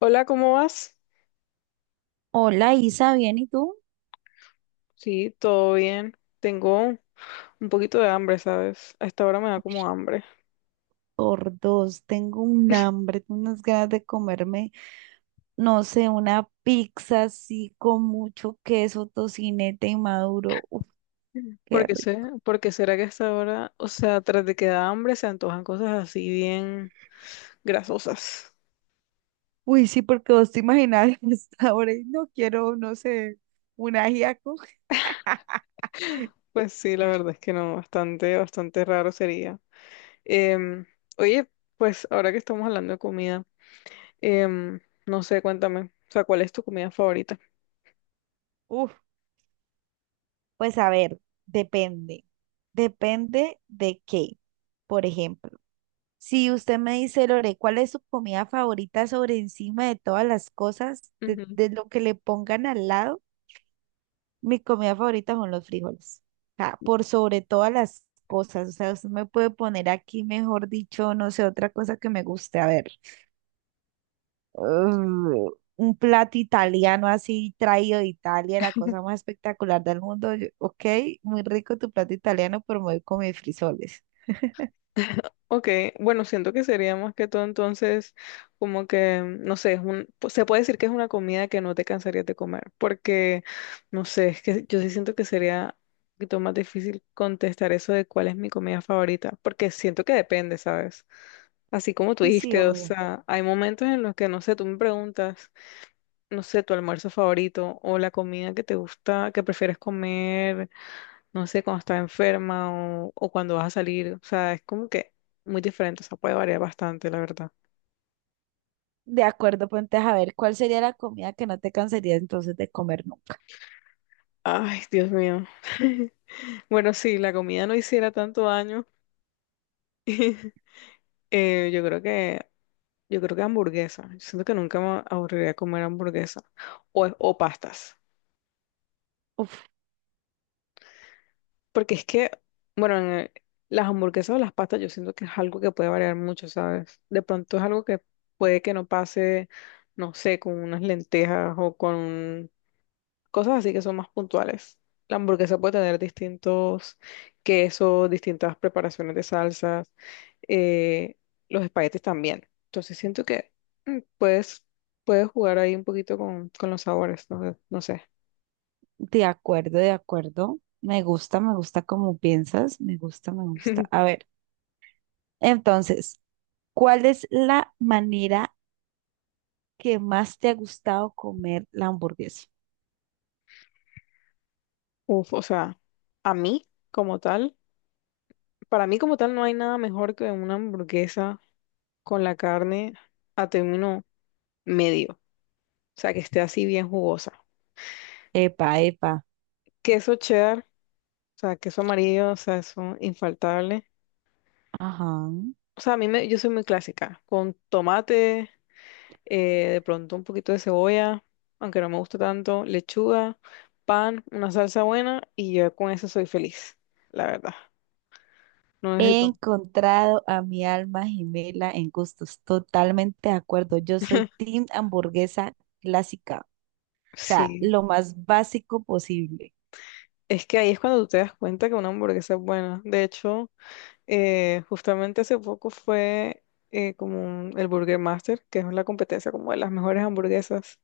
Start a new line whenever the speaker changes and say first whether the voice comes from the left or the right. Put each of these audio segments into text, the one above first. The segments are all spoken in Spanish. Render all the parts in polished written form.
left: Hola, ¿cómo vas?
right: Hola Isa, ¿bien y tú?
left: Sí, todo bien. Tengo un poquito de hambre, ¿sabes? A esta hora me da como hambre.
right: Por dos, tengo un hambre, tengo unas ganas de comerme, no sé, una pizza así con mucho queso, tocineta y maduro. Uf, qué
left: Porque sé,
right: rico.
left: porque será que a esta hora, o sea, tras de que da hambre se antojan cosas así bien grasosas.
right: Uy, sí, porque vos te imaginas a esta y no quiero, no sé, un ajiaco.
left: Pues sí, la verdad es que no, bastante, bastante raro sería. Em, Oye, pues ahora que estamos hablando de comida, em, no sé, cuéntame, o sea, ¿cuál es tu comida favorita?
right: Uf, pues a ver, depende. Depende de qué, por ejemplo. Si usted me dice, Lore, ¿cuál es su comida favorita sobre encima de todas las cosas, de lo que le pongan al lado? Mi comida favorita son los frijoles. O sea, por sobre todas las cosas. O sea, usted me puede poner aquí, mejor dicho, no sé, otra cosa que me guste. A ver, uh, un plato italiano así traído de Italia, la cosa más espectacular del mundo. Yo, ok, muy rico tu plato italiano, pero me voy con mis frijoles.
left: Ok, bueno, siento que sería más que todo entonces como que, no sé, se puede decir que es una comida que no te cansarías de comer, porque, no sé, es que yo sí siento que sería un poquito más difícil contestar eso de cuál es mi comida favorita, porque siento que depende, ¿sabes? Así como tú
right: Sí, sí,
left: dijiste, o
right: obvio.
left: sea, hay momentos en los que, no sé, tú me preguntas, no sé, tu almuerzo favorito o la comida que te gusta, que prefieres comer no sé, cuando estás enferma o cuando vas a salir. O sea, es como que muy diferente, o sea, puede variar bastante, la verdad.
right: De acuerdo, ponte a ver cuál sería la comida que no te cansarías entonces de comer nunca.
left: Ay, Dios mío. Bueno, sí, la comida no hiciera tanto daño. Yo creo que, yo creo que hamburguesa. Yo siento que nunca me aburriría comer hamburguesa o pastas.
right: Uf,
left: Porque es que, bueno, las hamburguesas o las pastas yo siento que es algo que puede variar mucho, ¿sabes? De pronto es algo que puede que no pase, no sé, con unas lentejas o con cosas así que son más puntuales. La hamburguesa puede tener distintos quesos, distintas preparaciones de salsas, eh, los espaguetis también. Entonces siento que mm, puedes, puedes jugar ahí un poquito con los sabores, no sé.
right: de acuerdo, de acuerdo. Me gusta como piensas, me gusta, me gusta. A ver, entonces, ¿cuál es la manera que más te ha gustado comer la hamburguesa?
left: Uf, o sea, a mí como tal, para mí como tal no hay nada mejor que una hamburguesa con la carne a término medio, o sea, que esté así bien jugosa.
right: Epa, epa.
left: Queso cheddar, o sea, queso amarillo, o sea, eso infaltable.
right: Ajá.
left: O sea, a mí me, yo soy muy clásica, con tomate, de pronto un poquito de cebolla, aunque no me gusta tanto, lechuga, pan, una salsa buena y yo con eso soy feliz, la verdad. No
right: He
left: necesito.
right: encontrado a mi alma gemela en gustos. Totalmente de acuerdo. Yo soy team hamburguesa clásica. O sea,
left: Sí,
right: lo más básico posible.
left: es que ahí es cuando tú te das cuenta que una hamburguesa es buena. De hecho, justamente hace poco fue el Burger Master, que es la competencia como de las mejores hamburguesas.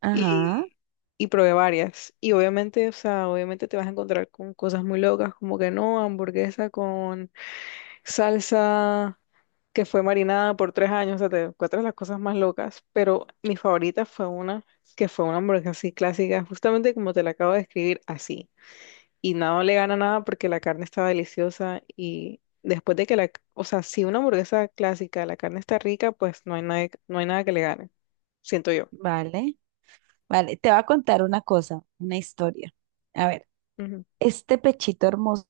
right: Ajá,
left: y, y probé varias. Y obviamente, o sea, obviamente te vas a encontrar con cosas muy locas, como que no, hamburguesa con salsa que fue marinada por 3 años, o sea, te encuentras las cosas más locas, pero mi favorita fue una que fue una hamburguesa así clásica, justamente como te la acabo de describir, así. Y nada le gana nada porque la carne estaba deliciosa y después de que la, o sea, si una hamburguesa clásica, la carne está rica, pues no hay nada, no hay nada que le gane, siento yo.
right: vale. Vale, te voy a contar una cosa, una historia. A ver,
left: Ujú,
right: este pechito hermoso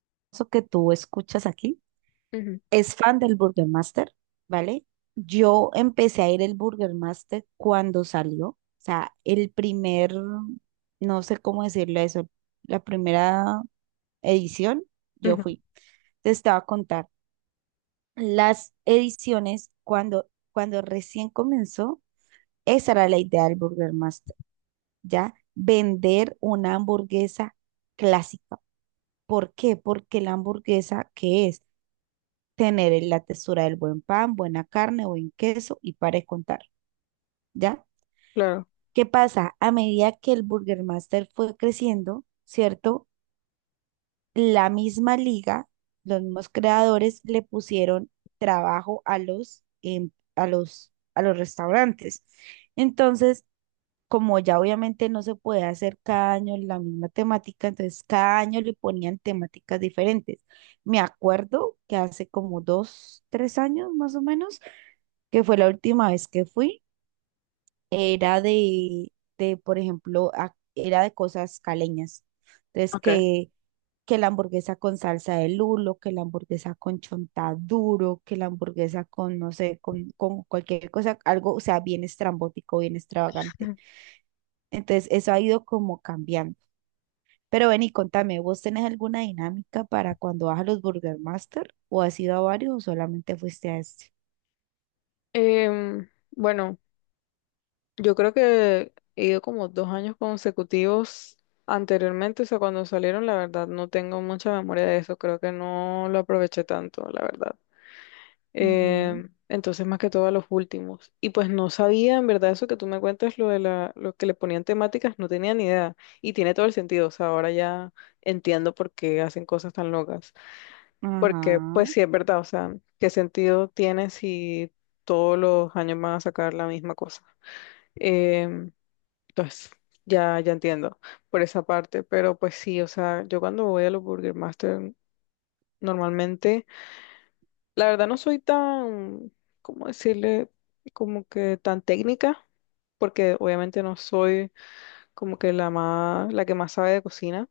right: que tú escuchas aquí
left: ujú,
right: es fan del Burger Master, ¿vale? Yo empecé a ir el Burger Master cuando salió. O sea, el primer, no sé cómo decirle eso, la primera edición, yo
left: ujú.
right: fui. Te estaba a contar. Las ediciones, cuando recién comenzó, esa era la idea del Burger Master, ¿ya? Vender una hamburguesa clásica. ¿Por qué? Porque la hamburguesa, ¿que es? Tener la textura del buen pan, buena carne, buen queso y para de contar, ¿ya?
left: Claro.
right: ¿Qué pasa? A medida que el Burger Master fue creciendo, ¿cierto? La misma liga, los mismos creadores le pusieron trabajo a los a los restaurantes. Entonces, como ya obviamente no se puede hacer cada año la misma temática, entonces cada año le ponían temáticas diferentes. Me acuerdo que hace como 2, 3 años más o menos, que fue la última vez que fui, era de por ejemplo, era de cosas caleñas. Entonces,
left: Ok.
right: que la hamburguesa con salsa de lulo, que la hamburguesa con chontaduro, que la hamburguesa con, no sé, con cualquier cosa, algo, o sea, bien estrambótico, bien extravagante. Entonces, eso ha ido como cambiando. Pero ven y contame, ¿vos tenés alguna dinámica para cuando vas a los Burger Master? ¿O has ido a varios o solamente fuiste a este?
left: Bueno, yo creo que he ido como 2 años consecutivos anteriormente, o sea, cuando salieron, la verdad, no tengo mucha memoria de eso, creo que no lo aproveché tanto, la verdad.
right: Ujú.
left: Entonces, más que todo a los últimos. Y pues no sabía, en verdad, eso que tú me cuentas, lo que le ponían temáticas, no tenía ni idea. Y tiene todo el sentido, o sea, ahora ya entiendo por qué hacen cosas tan locas. Porque,
right: Ajá.
left: pues sí, es verdad, o sea, ¿qué sentido tiene si todos los años van a sacar la misma cosa? Em, entonces, ya entiendo por esa parte, pero pues sí, o sea, yo cuando voy a los Burger Master, normalmente, la verdad no soy tan, ¿cómo decirle? Como que tan técnica, porque obviamente no soy como que la más, la que más sabe de cocina.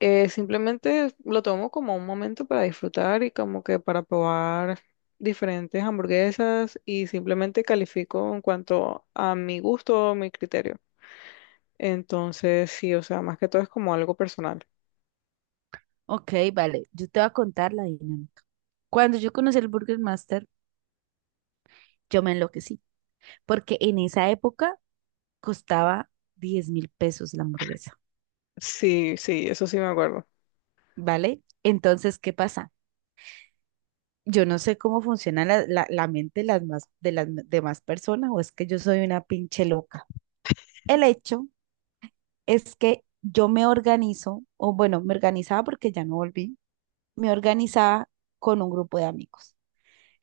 left: Simplemente lo tomo como un momento para disfrutar y como que para probar diferentes hamburguesas y simplemente califico en cuanto a mi gusto o mi criterio. Entonces, sí, o sea, más que todo es como algo personal.
right: Ok, vale. Yo te voy a contar la dinámica. Cuando yo conocí el Burger Master, yo me enloquecí, porque en esa época costaba 10.000 pesos la hamburguesa,
left: Sí, sí, eso sí me acuerdo.
right: ¿vale? Entonces, ¿qué pasa? Yo no sé cómo funciona la mente de las demás personas o es que yo soy una pinche loca. El hecho es que yo me organizo, o bueno, me organizaba porque ya no volví, me organizaba con un grupo de amigos.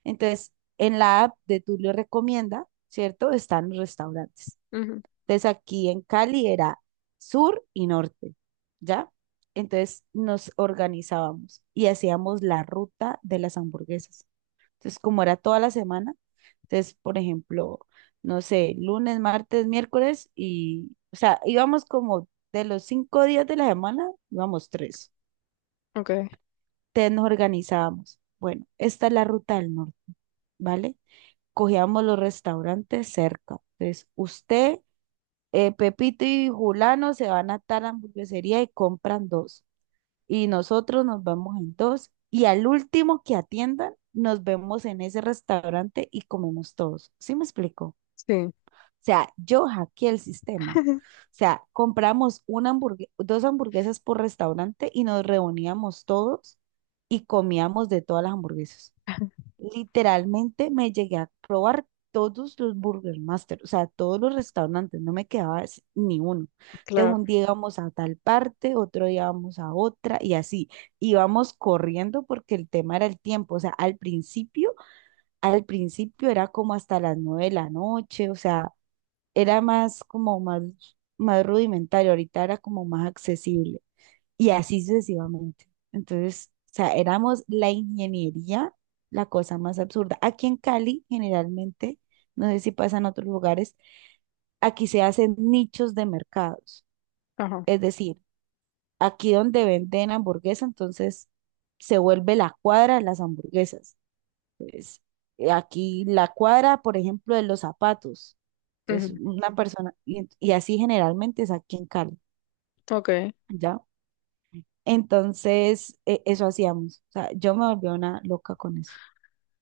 right: Entonces, en la app de Tulio Recomienda, ¿cierto? Están los restaurantes.
left: Ujú.
right: Entonces aquí en Cali era sur y norte, ¿ya? Entonces nos organizábamos y hacíamos la ruta de las hamburguesas. Entonces, como era toda la semana, entonces, por ejemplo, no sé, lunes, martes, miércoles y, o sea, íbamos como de los 5 días de la semana, íbamos tres.
left: Ok,
right: Entonces nos organizábamos. Bueno, esta es la ruta del norte, ¿vale? Cogíamos los restaurantes cerca. Entonces, usted Pepito y Julano se van a tal hamburguesería y compran dos. Y nosotros nos vamos en dos. Y al último que atiendan, nos vemos en ese restaurante y comemos todos. ¿Sí me explico? O
left: sí,
right: sea, yo hackeé el sistema. O sea, compramos una hamburgue- dos hamburguesas por restaurante y nos reuníamos todos y comíamos de todas las hamburguesas. Literalmente me llegué a probar todos los Burger Master, o sea, todos los restaurantes, no me quedaba s- ni uno. Entonces
left: claro.
right: un día íbamos a tal parte, otro día íbamos a otra y así. Íbamos corriendo porque el tema era el tiempo, o sea, al principio era como hasta las 9 de la noche, o sea, era más como más, más rudimentario, ahorita era como más accesible y así sucesivamente. Entonces, o sea, éramos la ingeniería, la cosa más absurda. Aquí en Cali, generalmente, no sé si pasa en otros lugares, aquí se hacen nichos de mercados.
left: Ajá.
right: Es decir, aquí donde venden hamburguesa, entonces se vuelve la cuadra de las hamburguesas. Entonces, aquí la cuadra, por ejemplo, de los zapatos. Entonces,
left: Ujú.
right: una persona, y así generalmente es aquí en Cali,
left: Ok.
right: ¿ya? Entonces, eso hacíamos. O sea, yo me volví una loca con eso,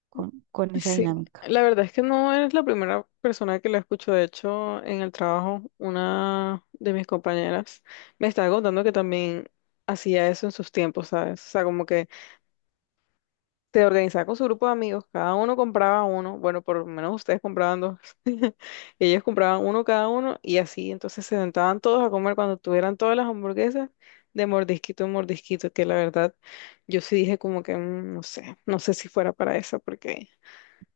right: con esa
left: Sí,
right: dinámica.
left: la verdad es que no eres la primera persona que la escucho. De hecho, en el trabajo, una de mis compañeras me estaba contando que también hacía eso en sus tiempos, ¿sabes? O sea, como que se organizaba con su grupo de amigos, cada uno compraba uno, bueno, por lo menos ustedes compraban dos, y ellos compraban uno cada uno y así, entonces se sentaban todos a comer cuando tuvieran todas las hamburguesas de mordisquito en mordisquito, que la verdad yo sí dije como que no sé, no sé si fuera para eso, porque.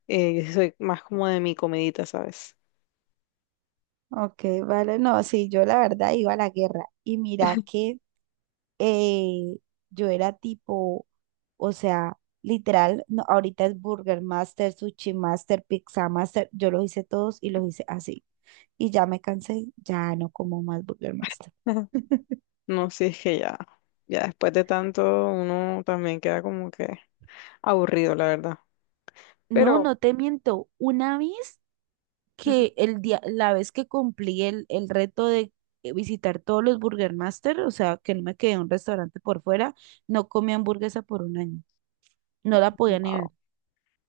left: Soy más como de mi comidita, ¿sabes?
right: Ok, vale, no, sí, yo la verdad iba a la guerra y mira que eh, yo era tipo, o sea, literal, no, ahorita es Burger Master, Sushi Master, Pizza Master, yo los hice todos y los hice así. Y ya me cansé, ya no como más Burger Master.
left: No, si es que ya, ya después de tanto uno también queda como que aburrido, la verdad.
right: No, no
left: Pero
right: te miento. Una vez
left: ujú,
right: que el día, la vez que cumplí el reto de visitar todos los Burger Master, o sea, que no me quedé en un restaurante por fuera, no comí hamburguesa por un año. No la podía negar,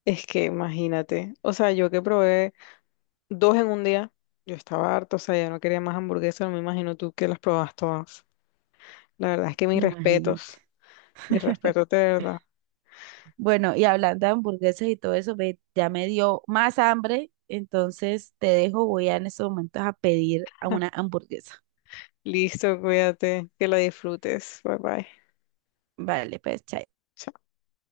left: es que imagínate, o sea, yo que probé dos en un día, yo estaba harto, o sea, ya no quería más hamburguesas, no me imagino tú que las probas todas. La verdad es que
right: imagínate.
left: mis respetos de verdad.
right: Bueno, y hablando de hamburguesas y todo eso, ve, ya me dio más hambre, entonces te dejo, voy a en estos momentos a pedir a una hamburguesa.
left: Listo, cuídate, que la disfrutes. Bye bye.
right: Vale, pues, chao.
left: Chao.